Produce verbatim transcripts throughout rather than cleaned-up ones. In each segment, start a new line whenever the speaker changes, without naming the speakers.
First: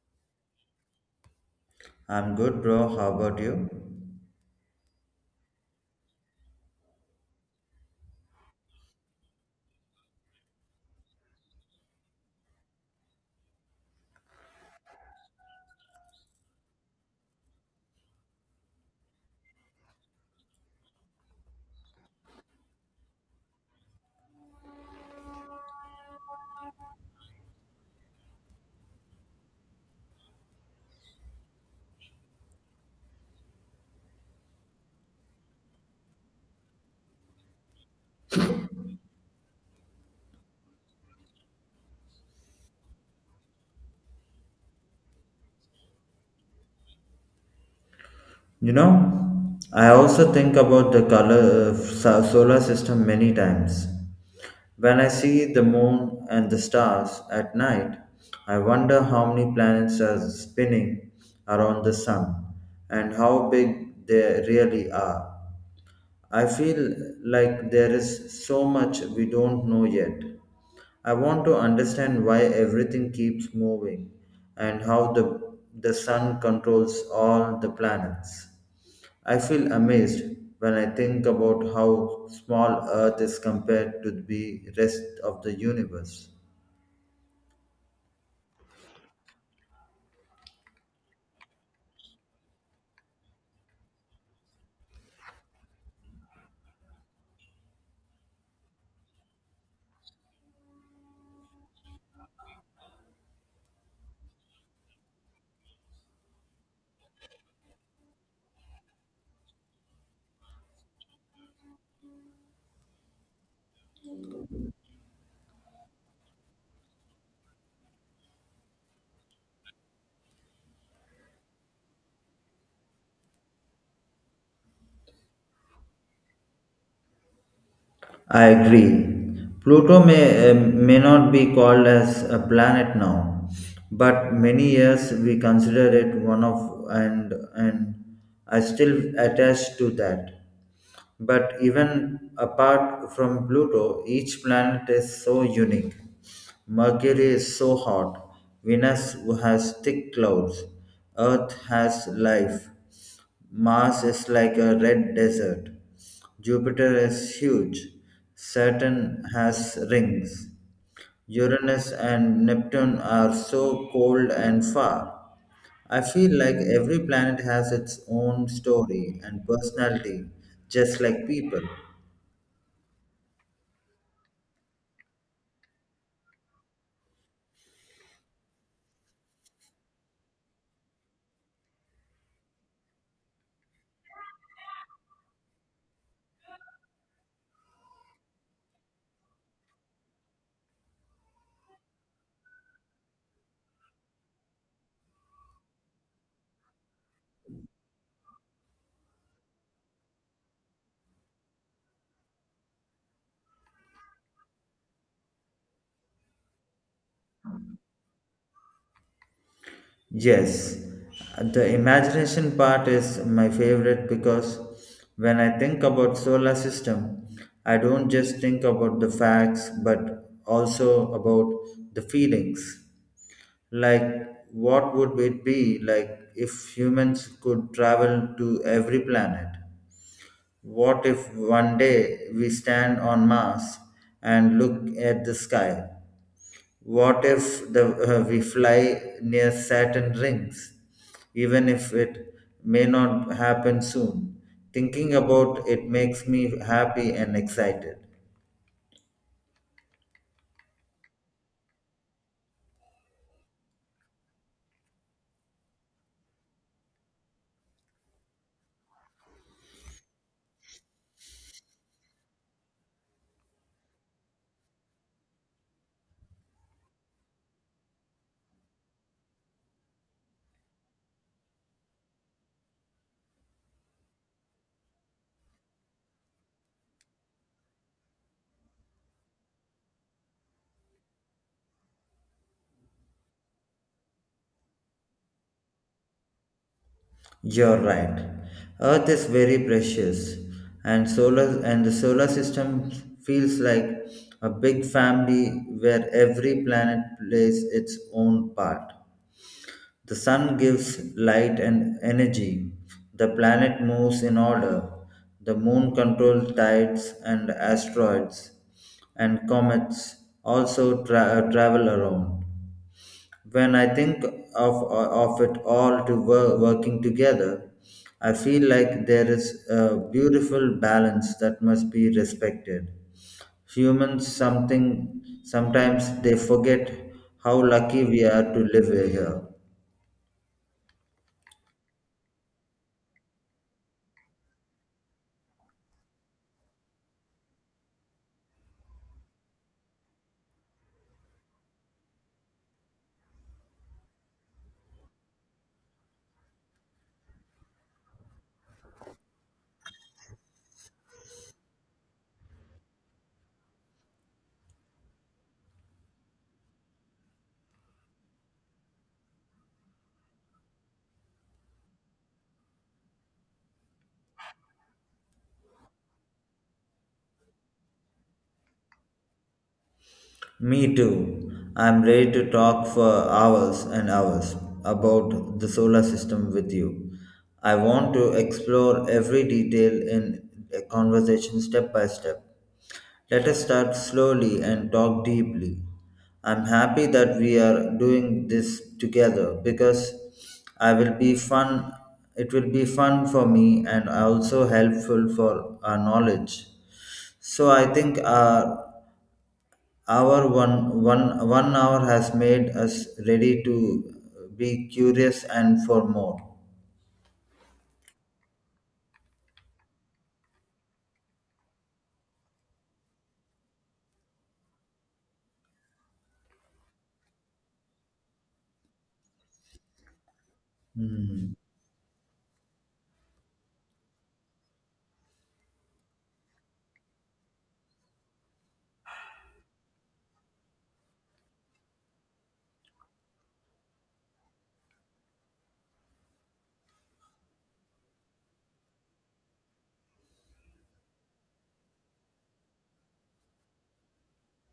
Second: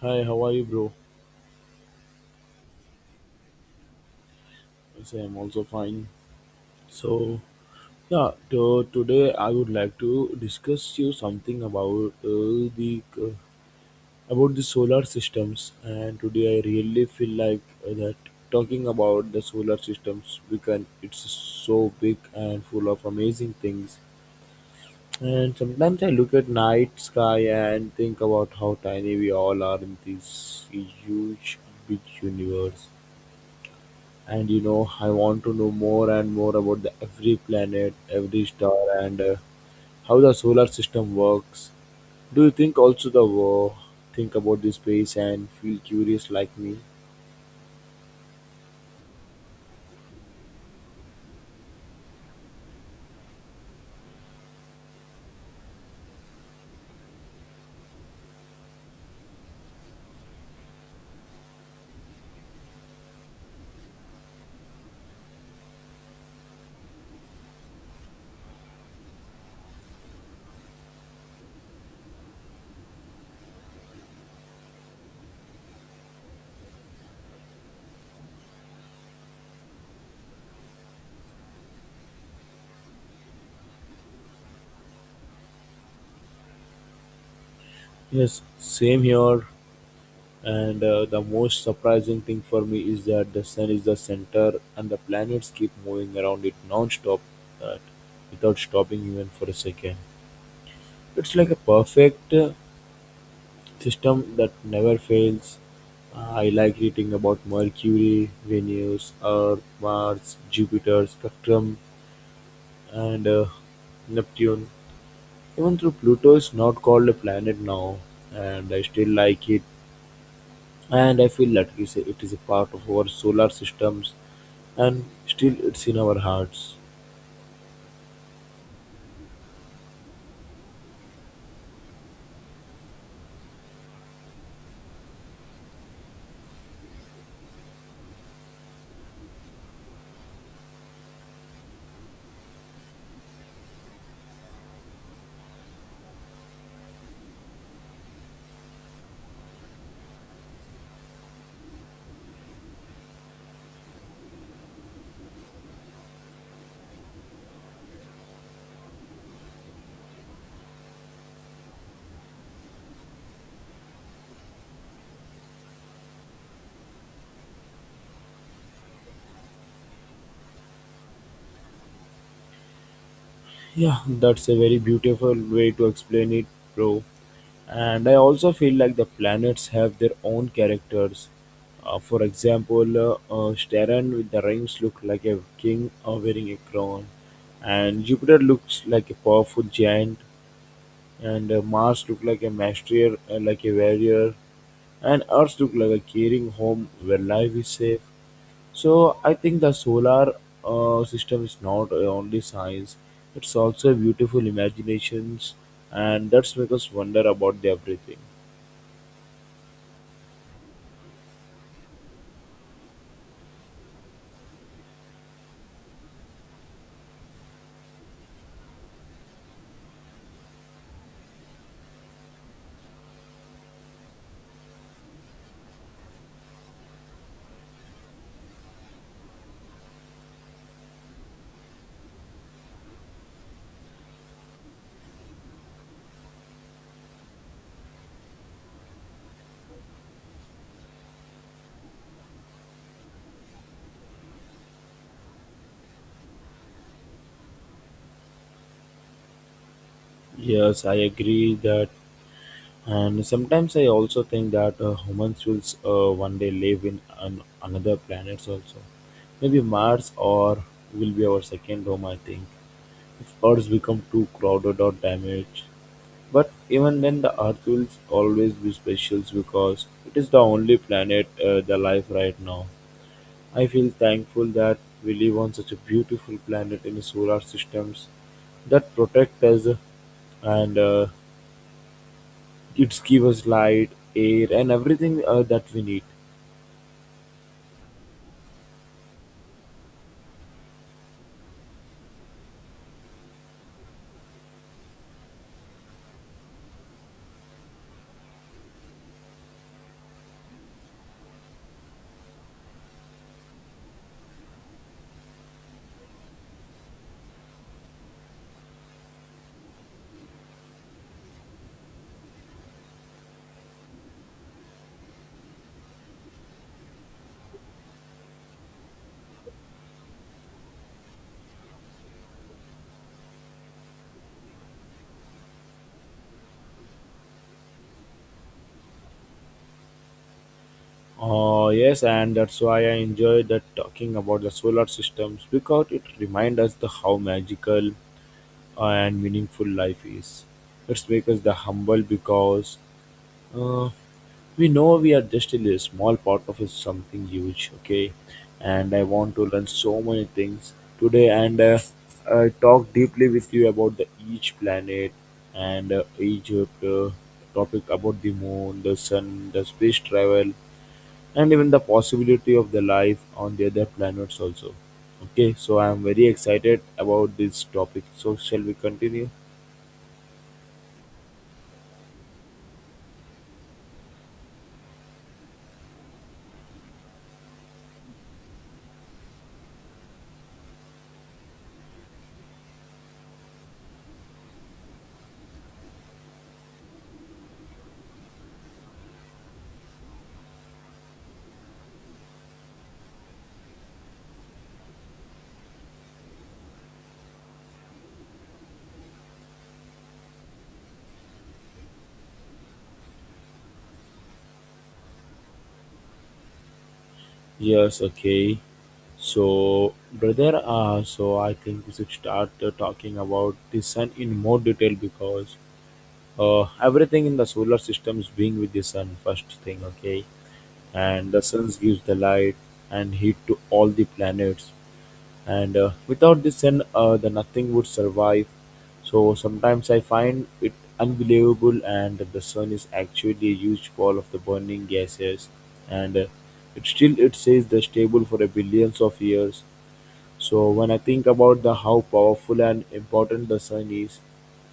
Hi, how are you, bro?
I'm good, bro. How about you?
Yes, I say I'm also fine. So, yeah, to, today I would like to discuss you something about uh, the uh, about the solar systems. And today I really feel like uh, that talking about the solar systems we can it's so big and full of amazing things. And sometimes I look at night sky and think about how tiny we all are in this huge, big universe. And you know I want to know more and more about the every planet, every star, and uh, how the solar system works. Do you think also the uh, think about this space and feel curious like me?
You know, I also think about the color so- solar system many times. When I see the moon and the stars at night, I wonder how many planets are spinning around the sun and how big they really are. I feel like there is so much we don't know yet. I want to understand why everything keeps moving and how the, the sun controls all the planets. I feel amazed when I think about how small Earth is compared to the rest of the universe.
Yes, same here. And uh, the most surprising thing for me is that the sun is the center and the planets keep moving around it non-stop, uh, without stopping even for a second. It's like a perfect uh, system that never fails. Uh, I like reading about Mercury, Venus, Earth, Mars, Jupiter, Spectrum, and uh, Neptune. Even though Pluto is not called a planet now, and I still like it, and I feel that it is a, it is a part of our solar systems, and still it's in our hearts.
I agree. Pluto may, uh, may not be called as a planet now, but many years we consider it one of and and I still attached to that. But even apart from Pluto, each planet is so unique. Mercury is so hot, Venus has thick clouds, Earth has life, Mars is like a red desert, Jupiter is huge, Saturn has rings, Uranus and Neptune are so cold and far. I feel like every planet has its own story and personality, just like people.
Yeah, that's a very beautiful way to explain it, bro. And I also feel like the planets have their own characters. Uh, for example, uh, uh, Staran with the rings look like a king uh, wearing a crown, and Jupiter looks like a powerful giant, and uh, Mars looked like a master, uh, like a warrior, and Earth looked like a caring home where life is safe. So I think the solar uh, system is not uh, only science; it's also beautiful imaginations, and that's make us wonder about the everything.
Yes, the imagination part is my favorite because when I think about solar system, I don't just think about the facts but also about the feelings. Like what would it be like if humans could travel to every planet? What if one day we stand on Mars and look at the sky? What if the, uh, we fly near Saturn rings? Even if it may not happen soon, thinking about it makes me happy and excited.
Yes, I agree that, and sometimes I also think that uh, humans will uh, one day live in an, another planets also. Maybe Mars or will be our second home, I think. If Earths become too crowded or damaged. But even then, the Earth will always be special because it is the only planet uh, the life right now. I feel thankful that we live on such a beautiful planet in solar systems that protect us and uh, it gives us light, air, and everything uh, that we need.
You're right. Earth is very precious, and solar and the solar system feels like a big family where every planet plays its own part. The sun gives light and energy. The planet moves in order. The moon controls tides and asteroids and comets also tra- uh, travel around. When I think of, uh, of it all to wor- working together, I feel like there is a beautiful balance that must be respected. Humans something sometimes they forget how lucky we are to live here.
Uh, yes, and that's why I enjoy that talking about the solar systems because it reminds us the how magical and meaningful life is. Let's make us the humble because uh, we know we are just a small part of a something huge. Okay, and I want to learn so many things today, and uh, I talk deeply with you about the each planet and uh, Egypt. Uh, topic about the moon, the sun, the space travel, and even the possibility of the life on the other planets also. Okay, so I am very excited about this topic. So shall we continue?
Me too. I'm ready to talk for hours and hours about the solar system with you. I want to explore every detail in a conversation step by step. Let us start slowly and talk deeply. I'm happy that we are doing this together because I will be fun it will be fun for me and also helpful for our knowledge. So I think our our one, one, one hour has made us ready to be curious and for more.
Yes, okay. So, brother, uh, so I think we should start uh, talking about the sun in more detail because uh, everything in the solar system is being with the sun, first thing, okay? And the
Hmm.
sun gives the light and heat to all the planets, and uh, without this sin uh, the nothing would survive. So sometimes I find it unbelievable. And the sun is actually a huge ball of the burning gases, and uh, it still it says the stable for a billions of years. So when I think about the how powerful and important the sun is,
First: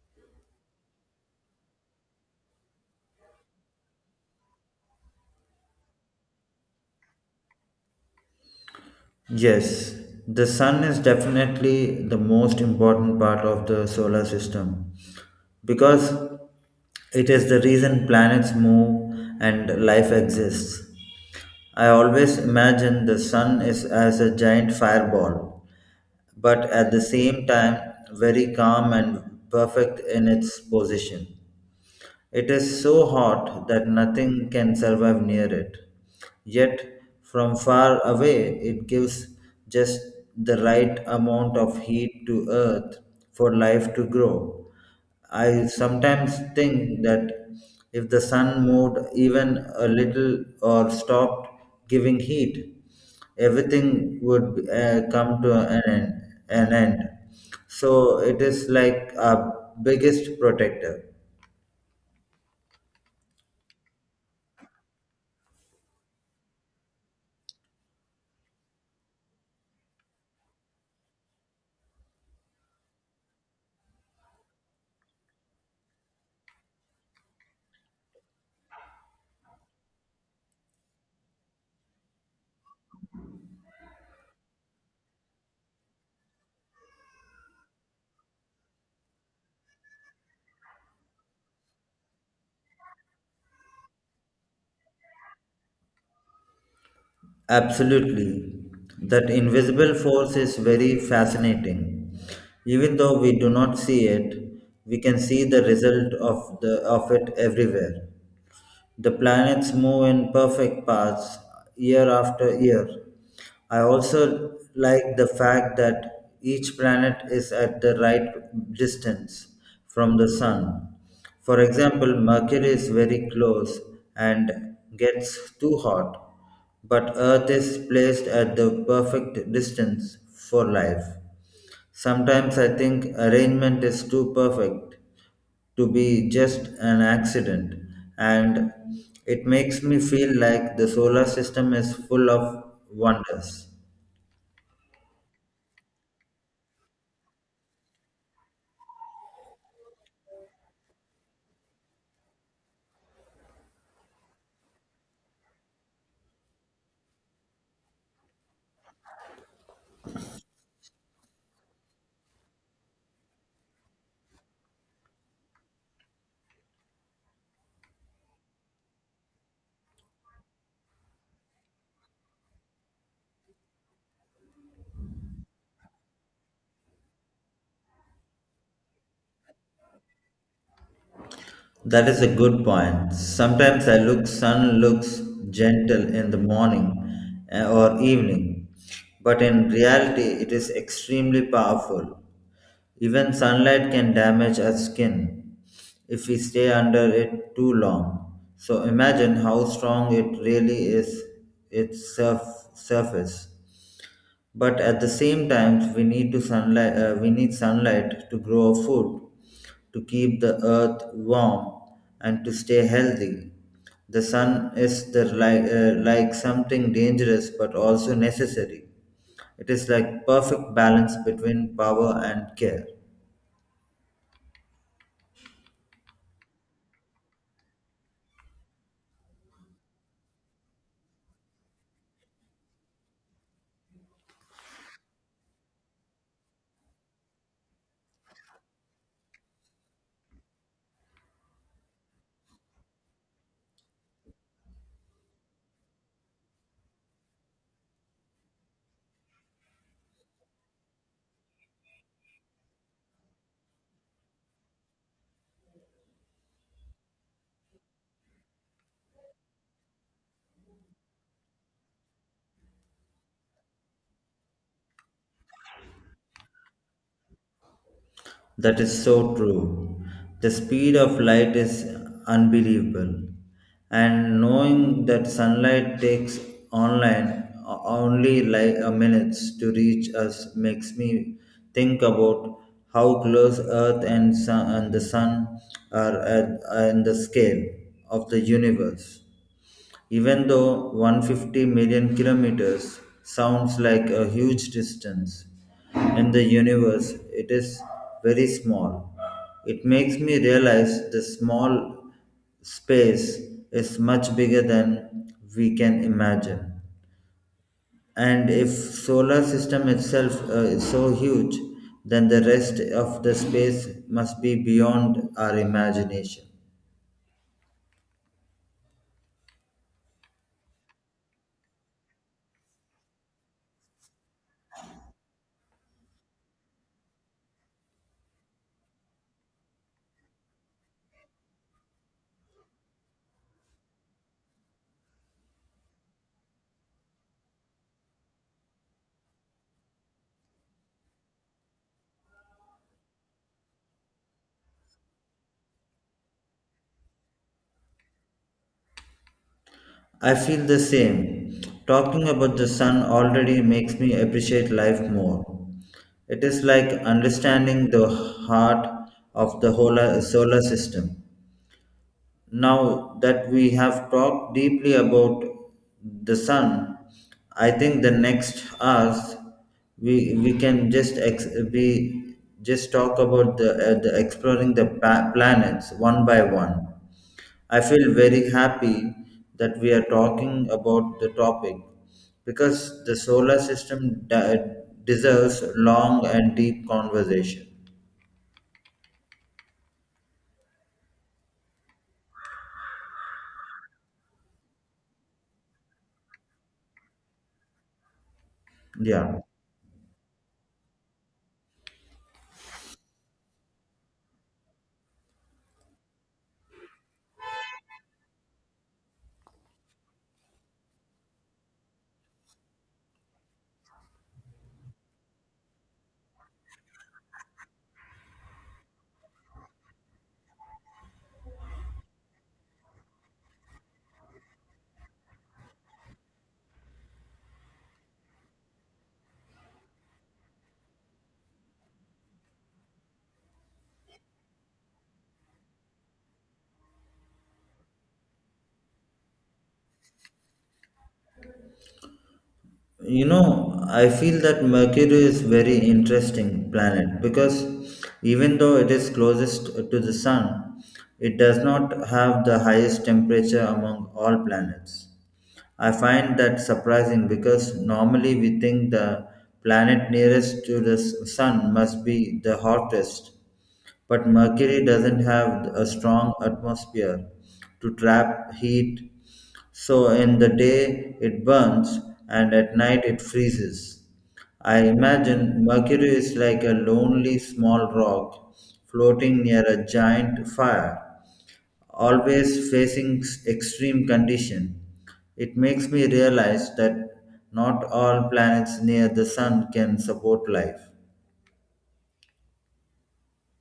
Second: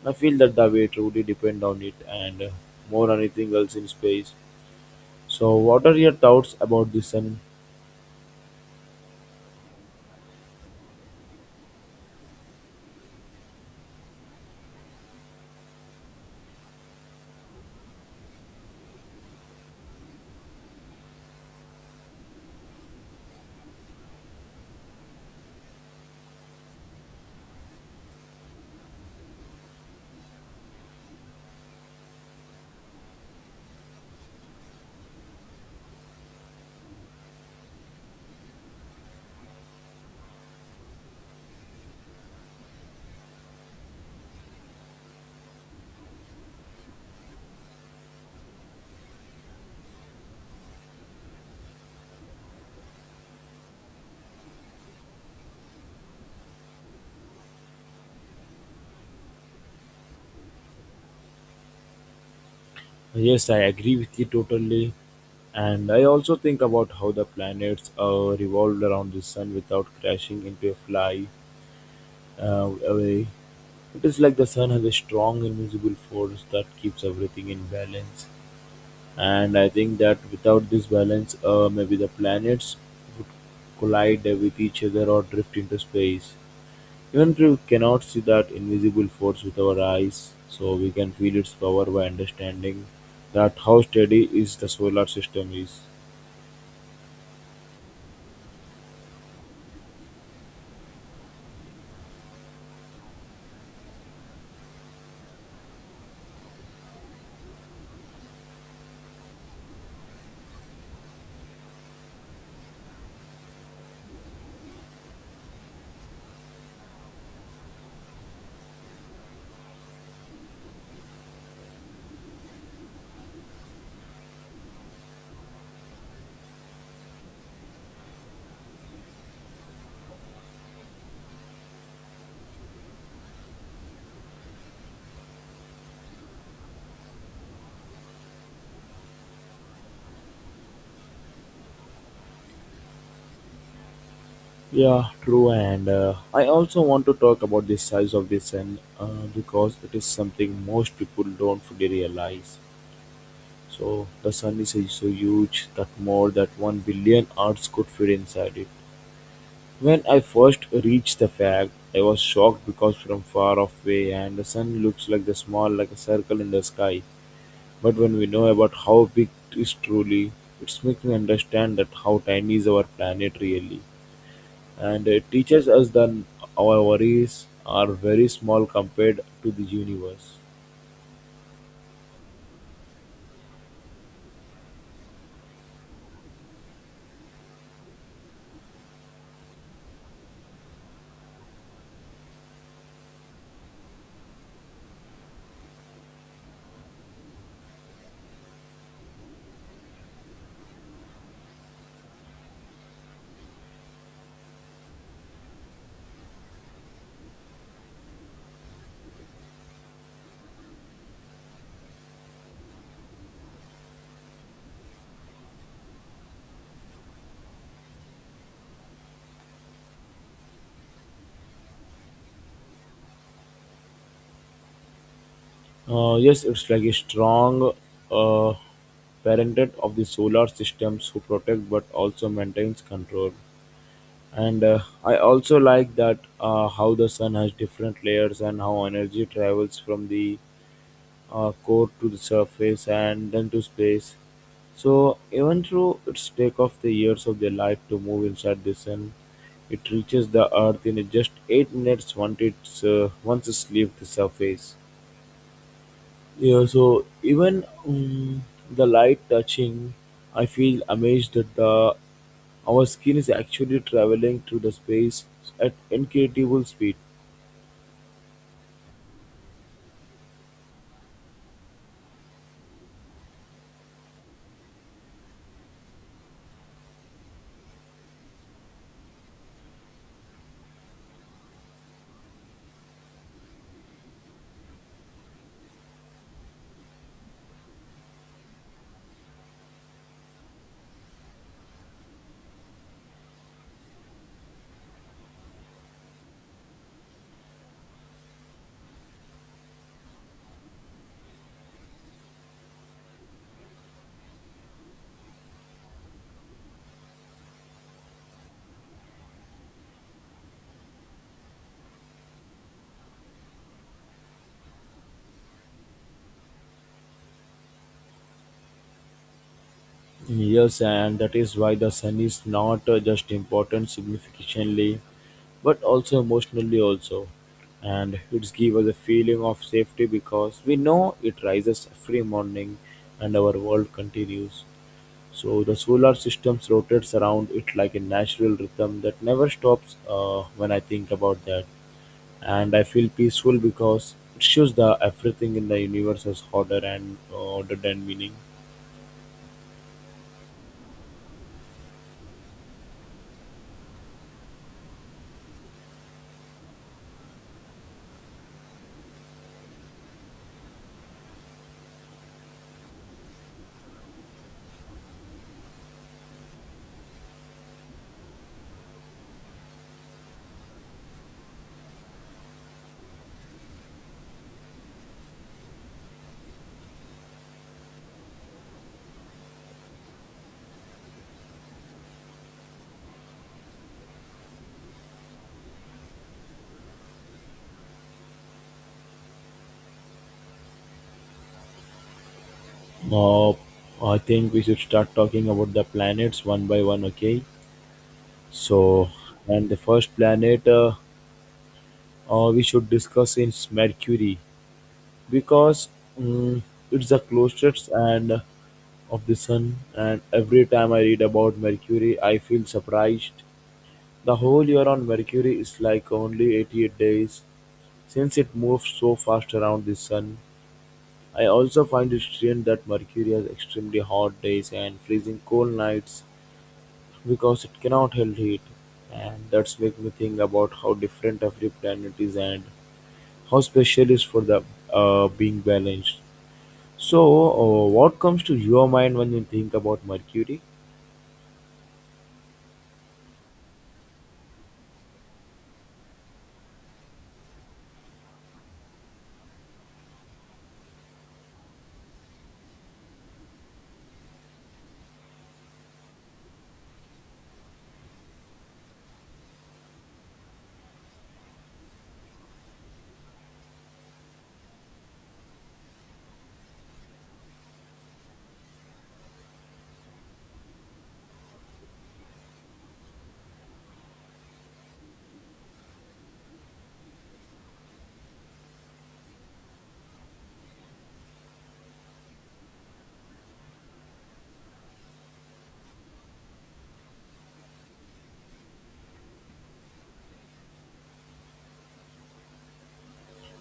I feel that the way truly depend on it, and uh, more than anything else in space. So what are your thoughts about the sun?
Yes, the sun is definitely the most important part of the solar system because it is the reason planets move and life exists. I always imagine the sun is as a giant fireball, but at the same time very calm and perfect in its position. It is so hot that nothing can survive near it. Yet, from far away, it gives just the right amount of heat to earth for life to grow. I sometimes think that if the sun moved even a little or stopped giving heat, everything would uh, come to an end, an end. So it is like our biggest protector.
Yes, I agree with you totally. And I also think about how the planets uh, revolve around the sun without crashing into a fly uh, away. It is like the sun has a strong invisible force that keeps everything in balance. And I think that without this balance, uh, maybe the planets would collide with each other or drift into space. Even if we cannot see that invisible force with our eyes, so we can feel its power by understanding that how steady is the solar system is.
Absolutely. That invisible force is very fascinating. Even though we do not see it, we can see the result of the of it everywhere. The planets move in perfect paths year after year. I also like the fact that each planet is at the right distance from the sun. For example, Mercury is very close and gets too hot, but Earth is placed at the perfect distance for life. Sometimes I think arrangement is too perfect to be just an accident, and it makes me feel like the solar system is full of wonders.
Yeah, true. And uh, I also want to talk about the size of the sun uh, because it is something most people don't fully realize. So the sun is so huge that more than one billion Earths could fit inside it. When I first reached the fact, I was shocked because from far off way, and the sun looks like the small, like a circle in the sky. But when we know about how big it is truly, it makes me understand that how tiny is our planet really, and it teaches us that our worries are very small compared to the universe.
That is a good point. Sometimes I look, sun looks gentle in the morning, eh, or evening, but in reality it is extremely powerful. Even sunlight can damage our skin if we stay under it too long, so imagine how strong it really is, its surf- surface. But at the same time, we need to sunlight uh, we need sunlight to grow food, to keep the earth warm, and to stay healthy. The sun is the like, uh, like something dangerous but also necessary. It is like perfect balance between power and care.
Uh, yes, it's like a strong uh, parented of the solar systems who protect but also maintains control. And uh, I also like that uh, how the sun has different layers and how energy travels from the uh, core to the surface and then to space. So even though it's take off the years of their life to move inside the sun, it reaches the earth in just eight minutes once it's uh, once it's leaves the surface. Yeah, so even um, the light touching, I feel amazed that the our skin is actually traveling through the space at incredible speed.
That is so true. The speed of light is unbelievable. And knowing that sunlight takes online o- only like a minutes to reach us makes me think about how close earth and sun and the sun are at, in the scale of the universe. Even though one hundred fifty million kilometers sounds like a huge distance, in the universe it is very small. It makes me realize the small space is much bigger than we can imagine. And if solar system itself uh, is so huge, then the rest of the space must be beyond our imagination.
Yes, and that is why the sun is not uh, just important significantly, but also emotionally also. And it gives us a feeling of safety because we know it rises every morning and our world continues. So the solar system rotates around it like a natural rhythm that never stops uh, when I think about that. And I feel peaceful because it shows that everything in the universe is harder and uh, order than meaning.
I feel the same. Talking about the sun already makes me appreciate life more. It is like understanding the heart of the whole uh, solar system. Now that we have talked deeply about the sun, I think the next hours we we can just ex- we just talk about the, uh, the exploring the pa- planets one by one. I feel very happy that we are talking about the topic because the solar system de- deserves long and deep conversation.
Uh, I think we should start talking about the planets one by one, okay? So,
Yeah.
and the first planet uh, uh, we should discuss is Mercury because mm it's the closest and uh, of the sun. And every time I read about Mercury, I feel surprised. The whole year on Mercury is like only eighty-eight days since it moves so fast around the sun. I also find it strange that Mercury has extremely hot days and freezing cold nights, because it cannot hold heat, and that's make me think about how different every planet is and how special is for the uh, being balanced. So, uh, what comes to your mind when you think about Mercury?
You know, I feel that Mercury is very interesting planet because even though it is closest to the sun, it does not have the highest temperature among all planets. I find that surprising because normally we think the planet nearest to the s- sun must be the hottest, but Mercury doesn't have a strong atmosphere to trap heat, so in the day it burns and at night it freezes. I imagine Mercury is like a lonely small rock floating near a giant fire, always facing s- extreme condition. It makes me realize that not all planets near the sun can support life.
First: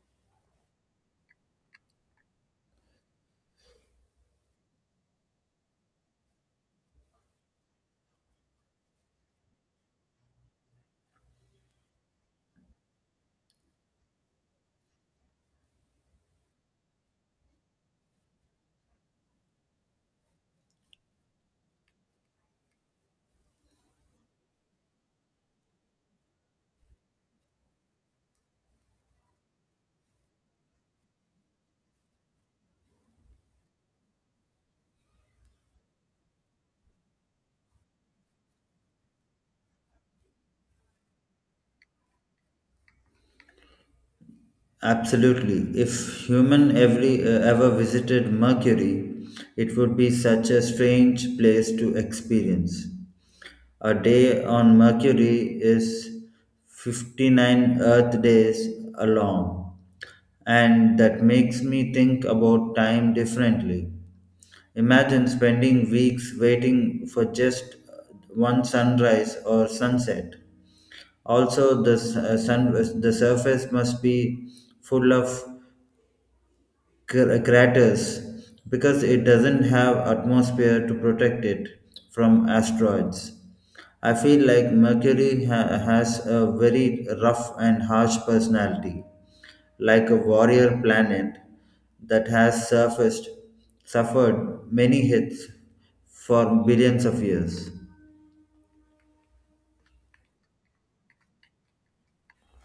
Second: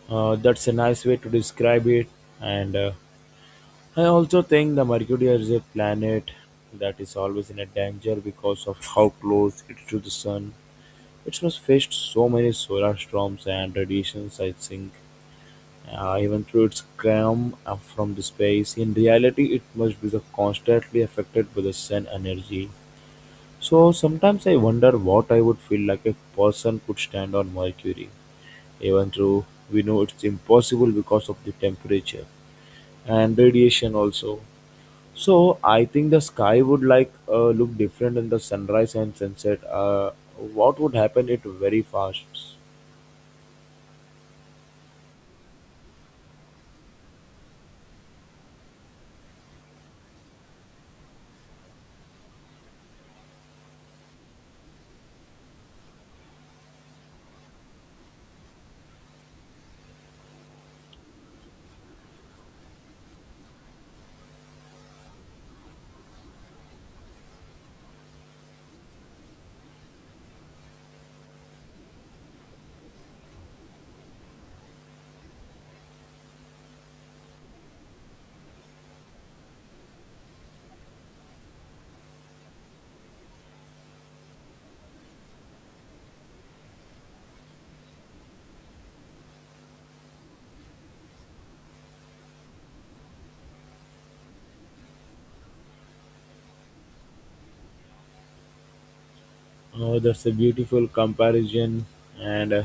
Uh, that's a nice way to describe it, and uh, I also think the Mercury is a planet that is always in a danger because of how close it is to the sun. It must face so many solar storms and radiations, I think. Uh, Even though it comes from the space, in reality it must be the constantly affected by the sun energy. So sometimes I wonder what I would feel like if person could stand on Mercury, even though we know it's impossible because of the temperature and radiation also. So I think the sky would like uh, look different in the sunrise and sunset. Uh, what would happen? It very fast.
Absolutely. If human every uh, ever visited Mercury, it would be such a strange place to experience. A day on Mercury is fifty-nine Earth days long, and that makes me think about time differently. Imagine spending weeks waiting for just one sunrise or sunset. Also, the s- uh, sun, uh, the surface must be full of cr- craters because it doesn't have atmosphere to protect it from asteroids. I feel like Mercury ha- has a very rough and harsh personality, like a warrior planet that has surfaced, suffered many hits for billions of years.
Oh, that's a beautiful comparison. And uh,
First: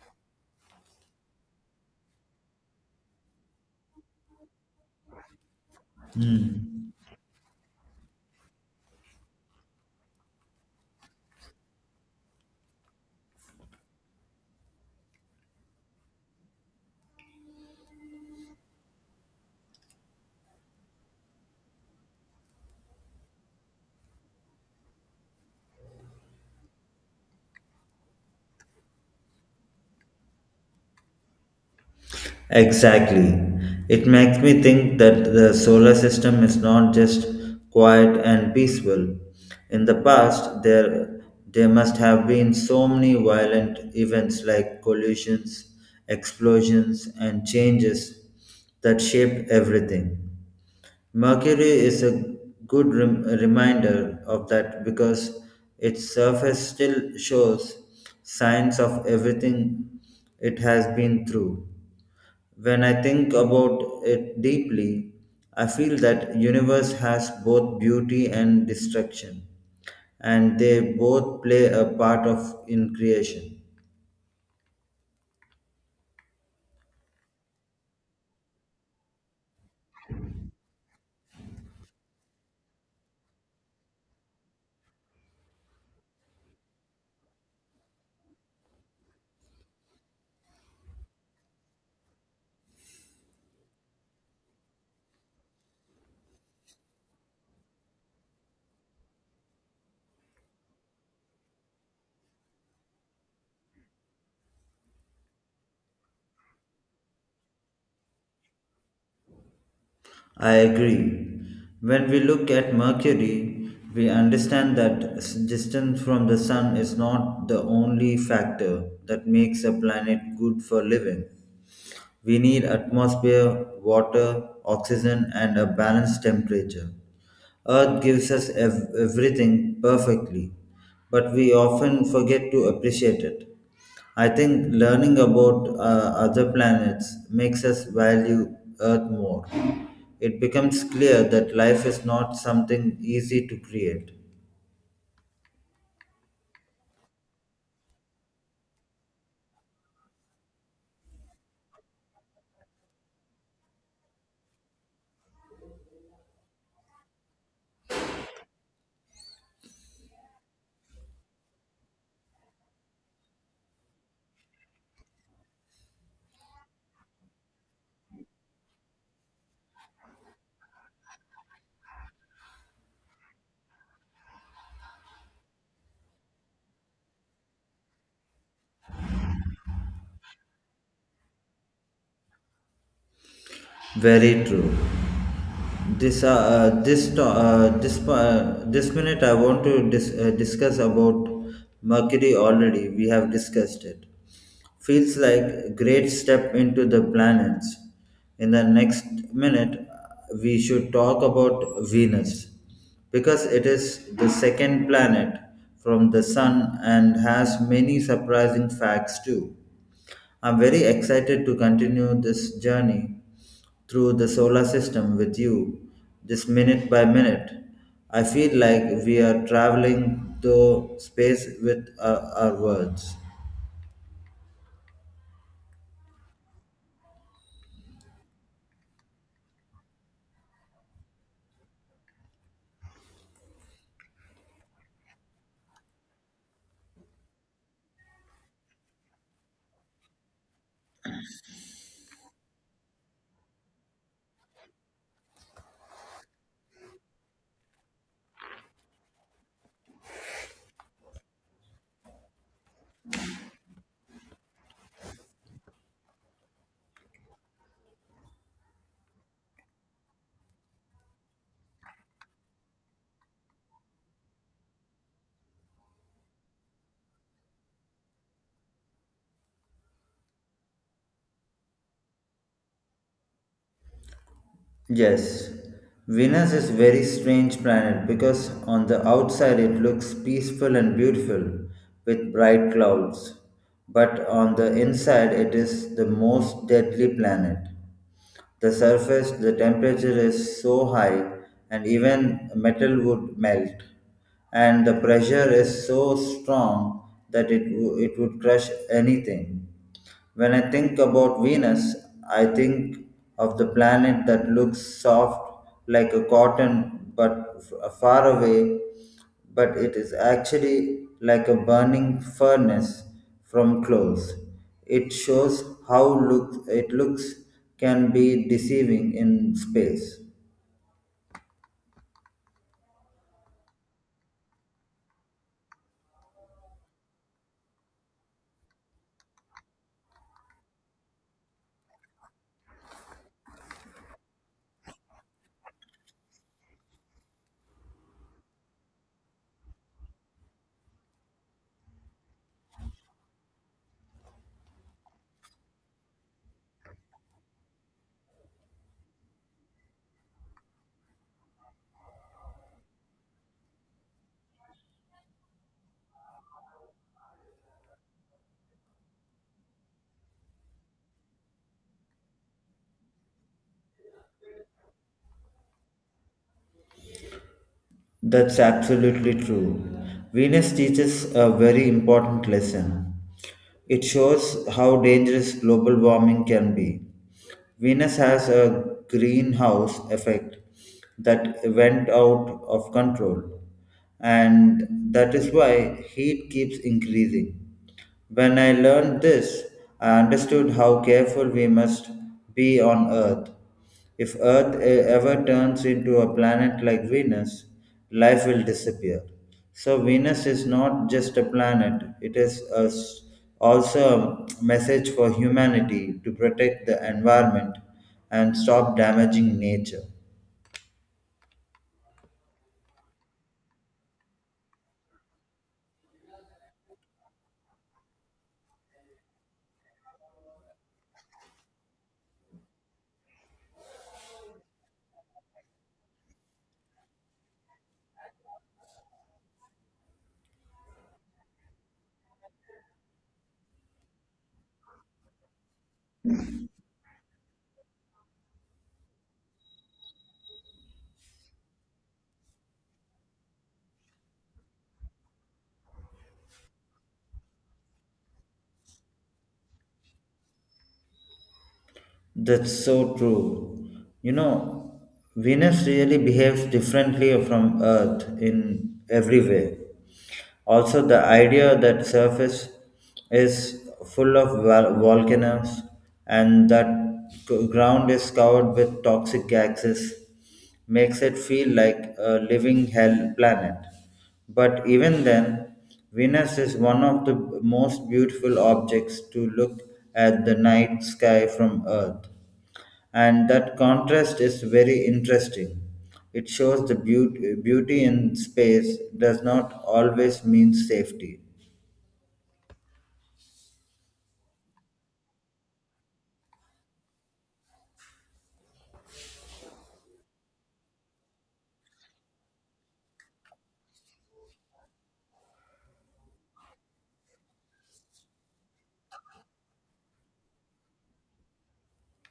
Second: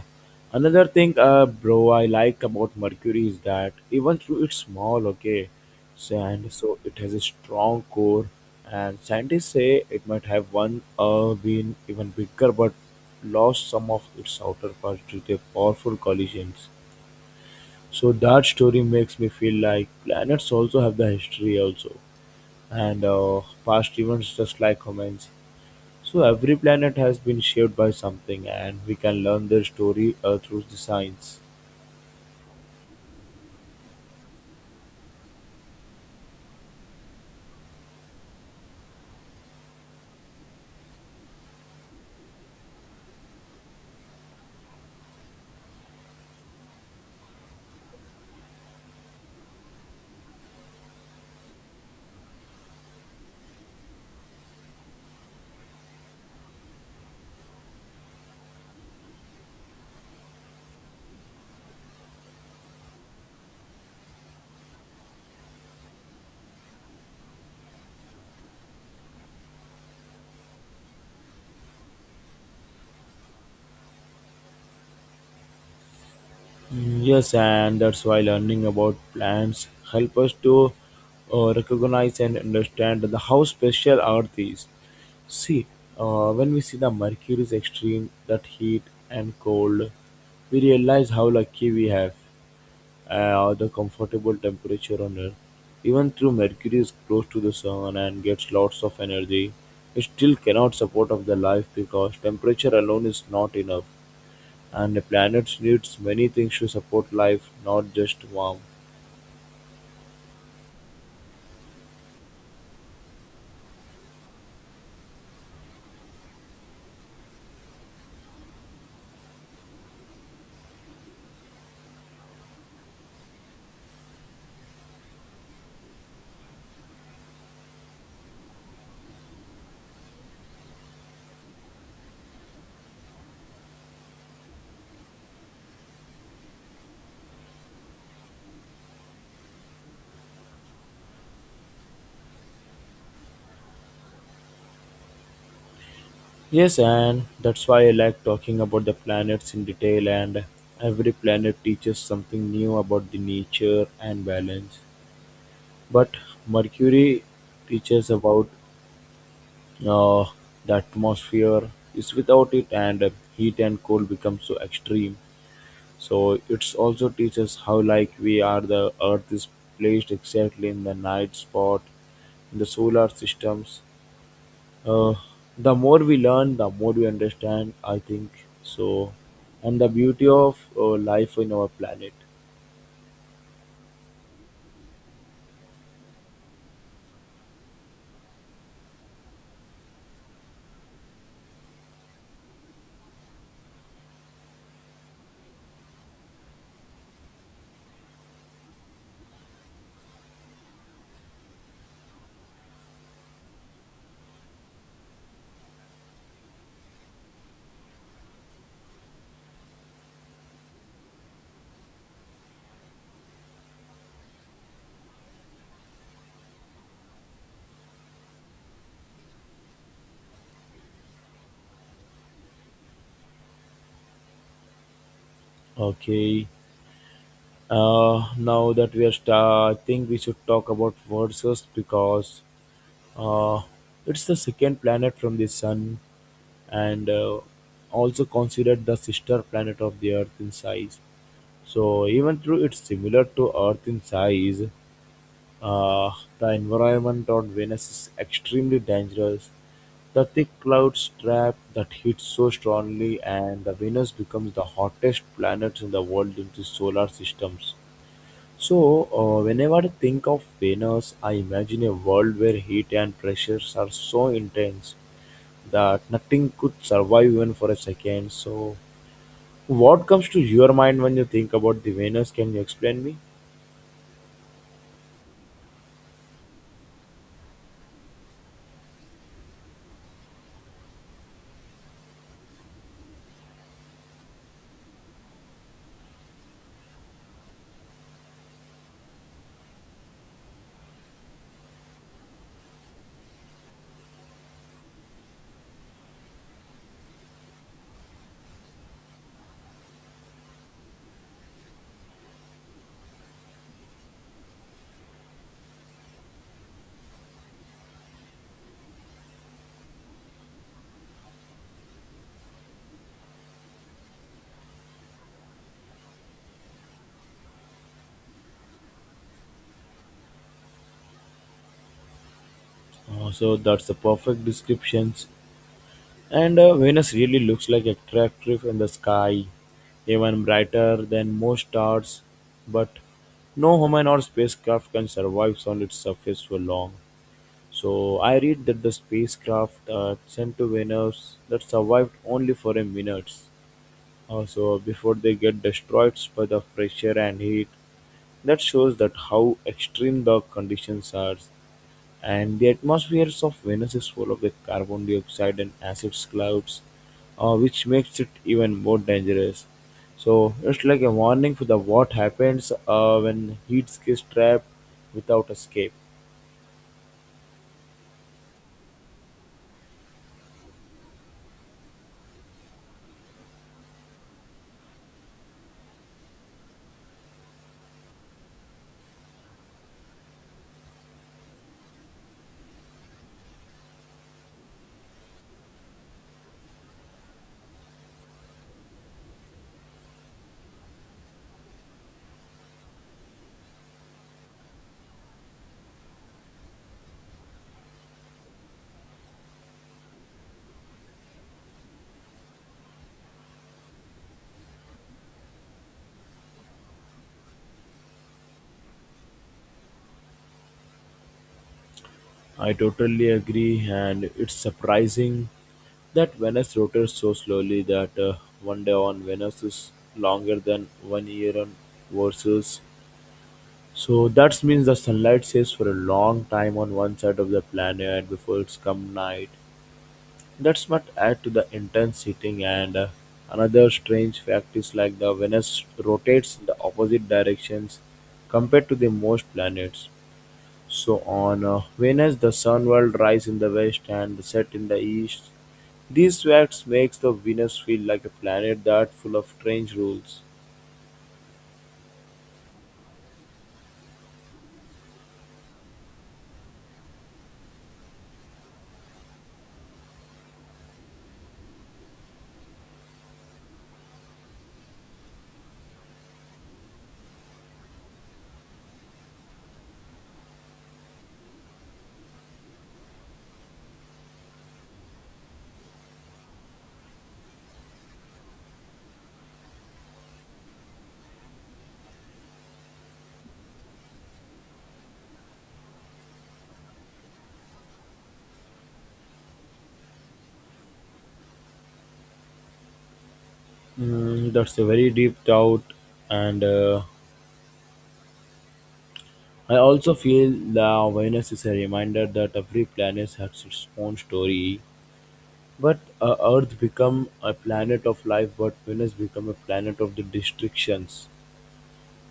another thing, uh, bro, I like about Mercury is that even though it's small, okay, so, and so it has a strong core. And scientists say it might have one uh, been even bigger, but lost some of its outer parts due to powerful collisions. So that story makes me feel like planets also have the history also, and uh, past events just like humans. So every planet has been shaped by something, and we can learn their story uh, through the science.
Exactly. It makes me think that the solar system is not just quiet and peaceful. In the past, there, there must have been so many violent events like collisions, explosions, and changes that shaped everything. Mercury is a good rem- reminder of that because its surface still shows signs of everything it has been through. When I think about it deeply, I feel that universe has both beauty and destruction, and they both play a part of in creation.
Mm, yes, and that's why learning about plants help us to uh, recognize and understand the how special Earth is. See, uh, when we see the Mercury's extreme, that heat and cold, we realize how lucky we have, uh, or the comfortable temperature on Earth. Even though Mercury is close to the Sun and gets lots of energy, it still cannot support of the life because temperature alone is not enough, and the planet needs many things to support life, not just warm.
I agree. When we look at Mercury, we understand that s- distance from the sun is not the only factor that makes a planet good for living. We need atmosphere, water, oxygen, and a balanced temperature. Earth gives us ev- everything perfectly, but we often forget to appreciate it. I think learning about uh, other planets makes us value Earth more. It becomes clear that life is not something easy to create.
Yes, and that's why I like talking about the planets in detail, and every planet teaches something new about the nature and balance. But Mercury teaches about Uh, the atmosphere is without it, and uh, heat and cold become so extreme. So it's also teaches how like we are the earth is placed exactly in the night spot in the solar systems. Uh, the more we learn, the more we understand, I think. So, and the beauty of uh, life in our planet.
Very true. This uh, uh, this to- uh, this uh, this minute I want to dis- uh, discuss about Mercury already. We have discussed it. Feels like a great step into the planets. In the next minute, we should talk about Venus because it is the second planet from the sun and has many surprising facts too. I'm very excited to continue this journey through the solar system with you, this minute by minute. I feel like we are traveling through space with our, our words.
Okay. Uh, now that we are star, I think we should talk about verses because Uh, it's the second planet from the Sun, and uh, also considered the sister planet of the Earth in size. So, even though it's similar to Earth in size, uh, the environment on Venus is extremely dangerous. The thick clouds trap that heat so strongly, and the Venus becomes the hottest planet in the world in the solar systems. So, uh, whenever I think of Venus, I imagine a world where heat and pressures are so intense that nothing could survive even for a second. So, what comes to your mind when you think about the Venus? Can you explain me?
Yes, Venus is very strange planet because on the outside it looks peaceful and beautiful with bright clouds, but on the inside it is the most deadly planet. The surface, the temperature is so high, and even metal would melt. And the pressure is so strong that it, wo- it would crush anything. When I think about Venus, I think of the planet that looks soft like a cotton but f- far away, but it is actually like a burning furnace from close. It shows how look, it looks can be deceiving in space.
Uh, so that's the perfect descriptions. And uh, Venus really looks like a crack in the sky, even brighter than most stars. But no human or spacecraft can survive on its surface for long. So I read that the spacecraft uh, sent to Venus that survived only for a minute, uh, so before they get destroyed by the pressure and heat. That shows that how extreme the conditions are, and the atmospheres of Venus is full of the carbon dioxide and acid clouds, uh, which makes it even more dangerous. So it's like a warning for the what happens uh, when heat gets trapped without escape.
That's absolutely true. Venus teaches a very important lesson. It shows how dangerous global warming can be. Venus has a greenhouse effect that went out of control, and that is why heat keeps increasing. When I learned this, I understood how careful we must be on Earth. If Earth e- ever turns into a planet like Venus, life will disappear. So, Venus is not just a planet, it is a s- also a message for humanity to protect the environment and stop damaging nature.
I totally agree, and it's surprising that Venus rotates so slowly that uh, one day on Venus is longer than one year on Versus. So that means the sunlight stays for a long time on one side of the planet before it's come night. That's not add to the intense heating and uh, another strange fact is like the Venus rotates in the opposite directions compared to the most planets. So on uh, Venus, the sun will rise in the west and set in the east. These facts makes the Venus feel like a planet that full of strange rules.
That's so true. You know, Venus really behaves differently from Earth in every way. Also, the idea that surface is full of vol- volcanoes, and that g- ground is covered with toxic gases makes it feel like a living hell planet. But even then, Venus is one of the most beautiful objects to look at the night sky from Earth. And that contrast is very interesting. It shows the beauty, beauty in space does not always mean safety.
Mm, that's a very deep doubt, and uh, I also feel that Venus is a reminder that every planet has its own story. But uh, Earth become a planet of life, but Venus become a planet of the destructions.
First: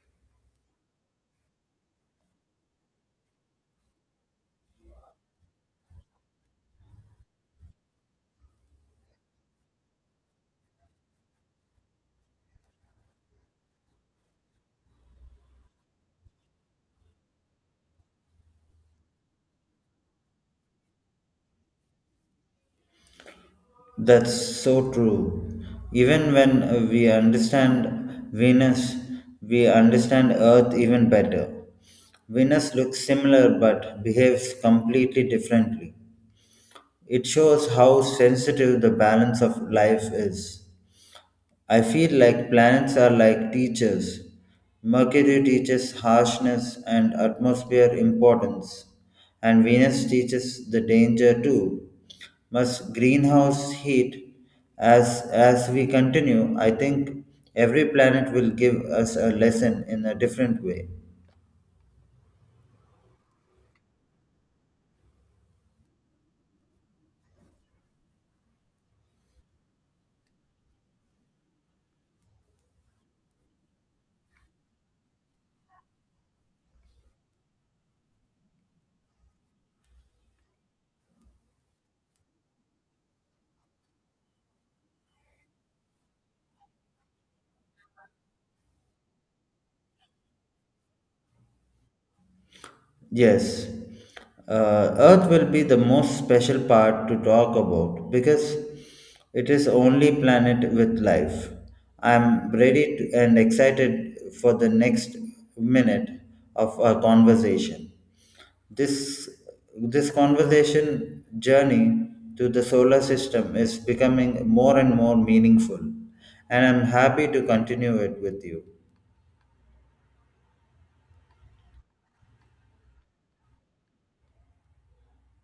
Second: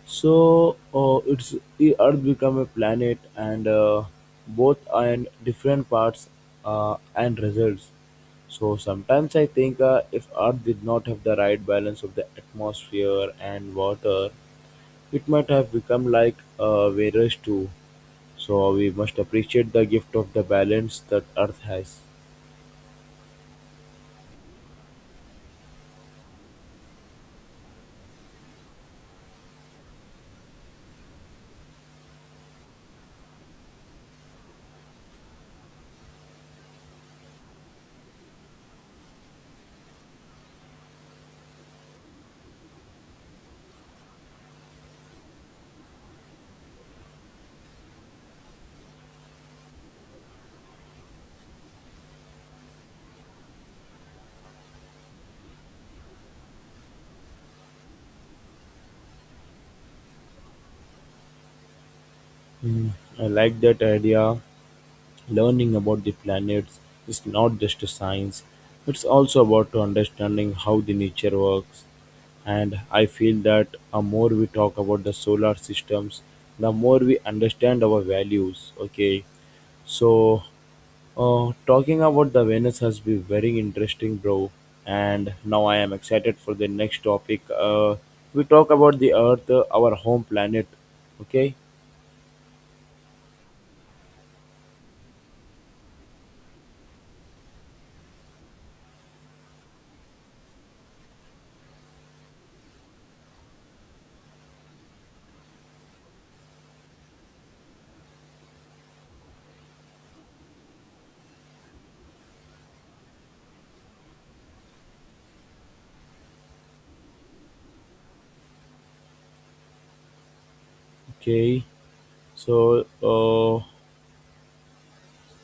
So uh, it's the Earth become a planet, and uh, both and different parts uh, and results. So sometimes I think uh, if Earth did not have the right balance of the atmosphere and water, it might have become like uh, Varus too. So we must appreciate the gift of the balance that Earth has.
That's so true. Even when uh, we understand Venus, we understand Earth even better. Venus looks similar but behaves completely differently. It shows how sensitive the balance of life is. I feel like planets are like teachers. Mercury teaches harshness and atmosphere importance, and Venus teaches the danger too. Must greenhouse heat as as we continue, I think every planet will give us a lesson in a different way.
Hmm, I like that idea. Learning about the planets is not just a science, it's also about to understanding how the nature works. And I feel that the more we talk about the solar systems, the more we understand our values. Okay, so uh, talking about the Venus has been very interesting, bro. And now I am excited for the next topic. Uh, we talk about the Earth, uh, our home planet. Okay,
Yes, uh, Earth will be the most special part to talk about because it is only planet with life. I'm ready to, and excited for the next minute of our conversation. This this conversation journey to the solar system is becoming more and more meaningful, and I'm happy to continue it with you.
okay. So uh,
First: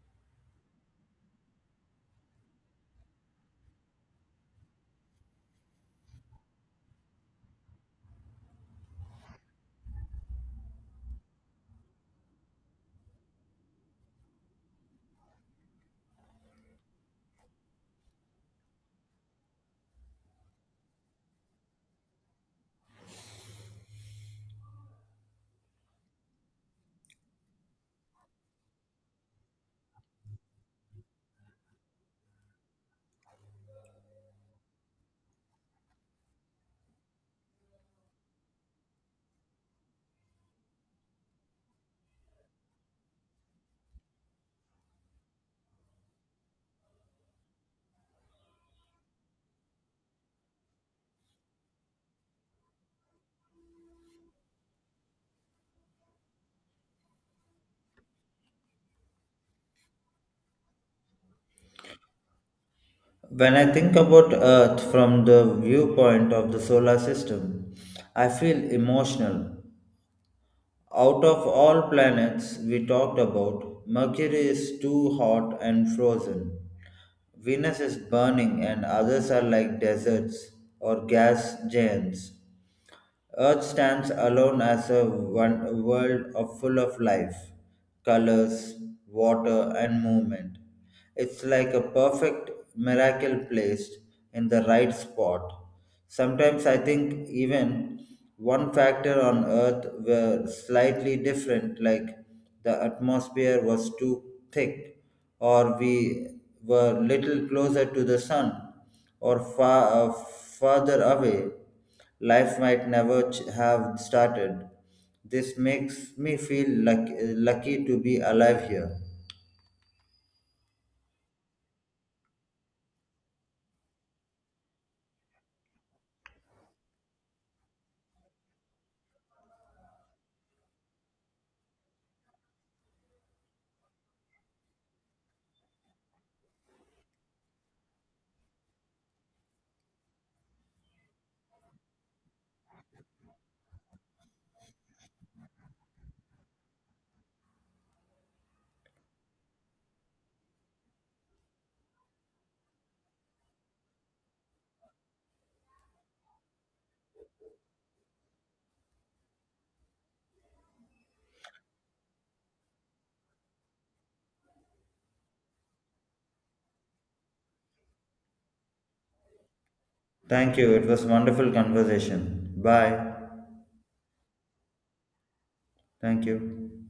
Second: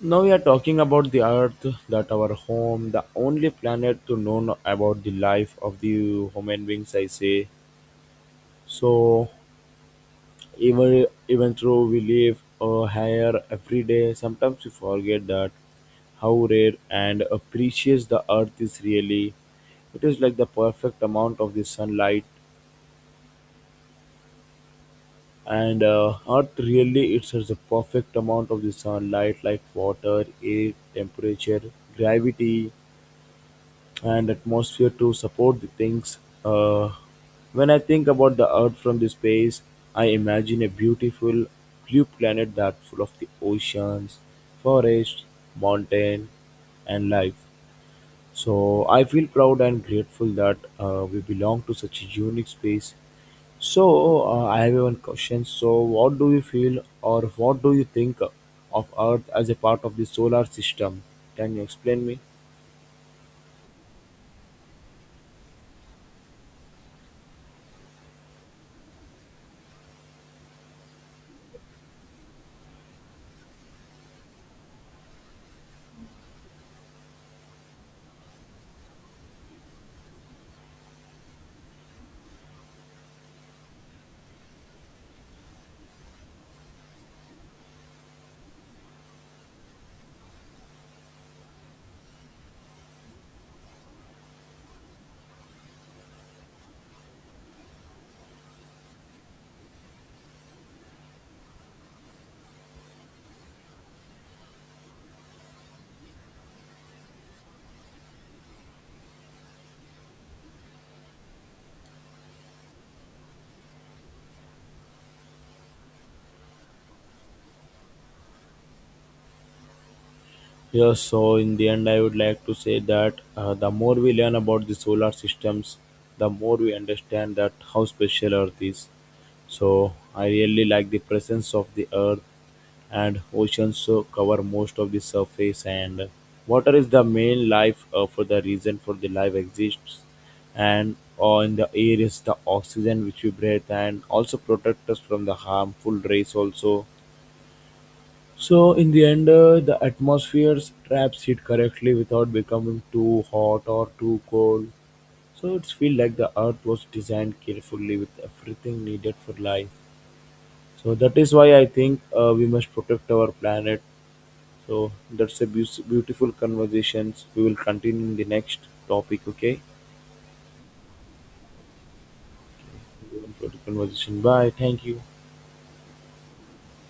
now we are talking about the Earth, that our home, the only planet to know no about the life of the human beings. I say so. Even even though we live uh, higher every day, sometimes we forget that how rare and uh, precious the Earth is really. It is like the perfect amount of the sunlight, and uh, Earth really it has the perfect amount of the sunlight, like water, air, temperature, gravity and atmosphere to support the things. Uh, when I think about the Earth from the space, I imagine a beautiful blue planet that full of the oceans, forests, mountain, and life. So I feel proud and grateful that uh, we belong to such a unique space. So uh, I have one question. So what do you feel or what do you think of Earth as a part of the solar system? Can you explain me?
When I think about Earth from the viewpoint of the solar system, I feel emotional. Out of all planets we talked about, Mercury is too hot and frozen. Venus is burning, and others are like deserts or gas giants. Earth stands alone as a one world of full of life, colors, water, and movement. It's like a perfect miracle placed in the right spot. Sometimes I think even one factor on Earth were slightly different, like the atmosphere was too thick, or we were little closer to the sun or far uh, farther away, life might never ch- have started. This makes me feel luck- lucky to be alive here.
Yes, so in the end, I would like to say that uh, the more we learn about the solar systems, the more we understand that how special Earth is. So I really like the presence of the Earth, and oceans so cover most of the surface, and water is the main life uh, for the reason for the life exists, and uh, in the air is the oxygen which we breathe, and also protect us from the harmful rays also so in the end, uh, the atmosphere traps heat correctly without becoming too hot or too cold. So it's feel like the earth was designed carefully with everything needed for life. So that is why I think uh, we must protect our planet. So that's a beau- beautiful conversations. We will continue in the next topic. Okay,
Thank you, it was wonderful conversation. Bye.
beautiful conversation. Bye. Thank you.
Thank you.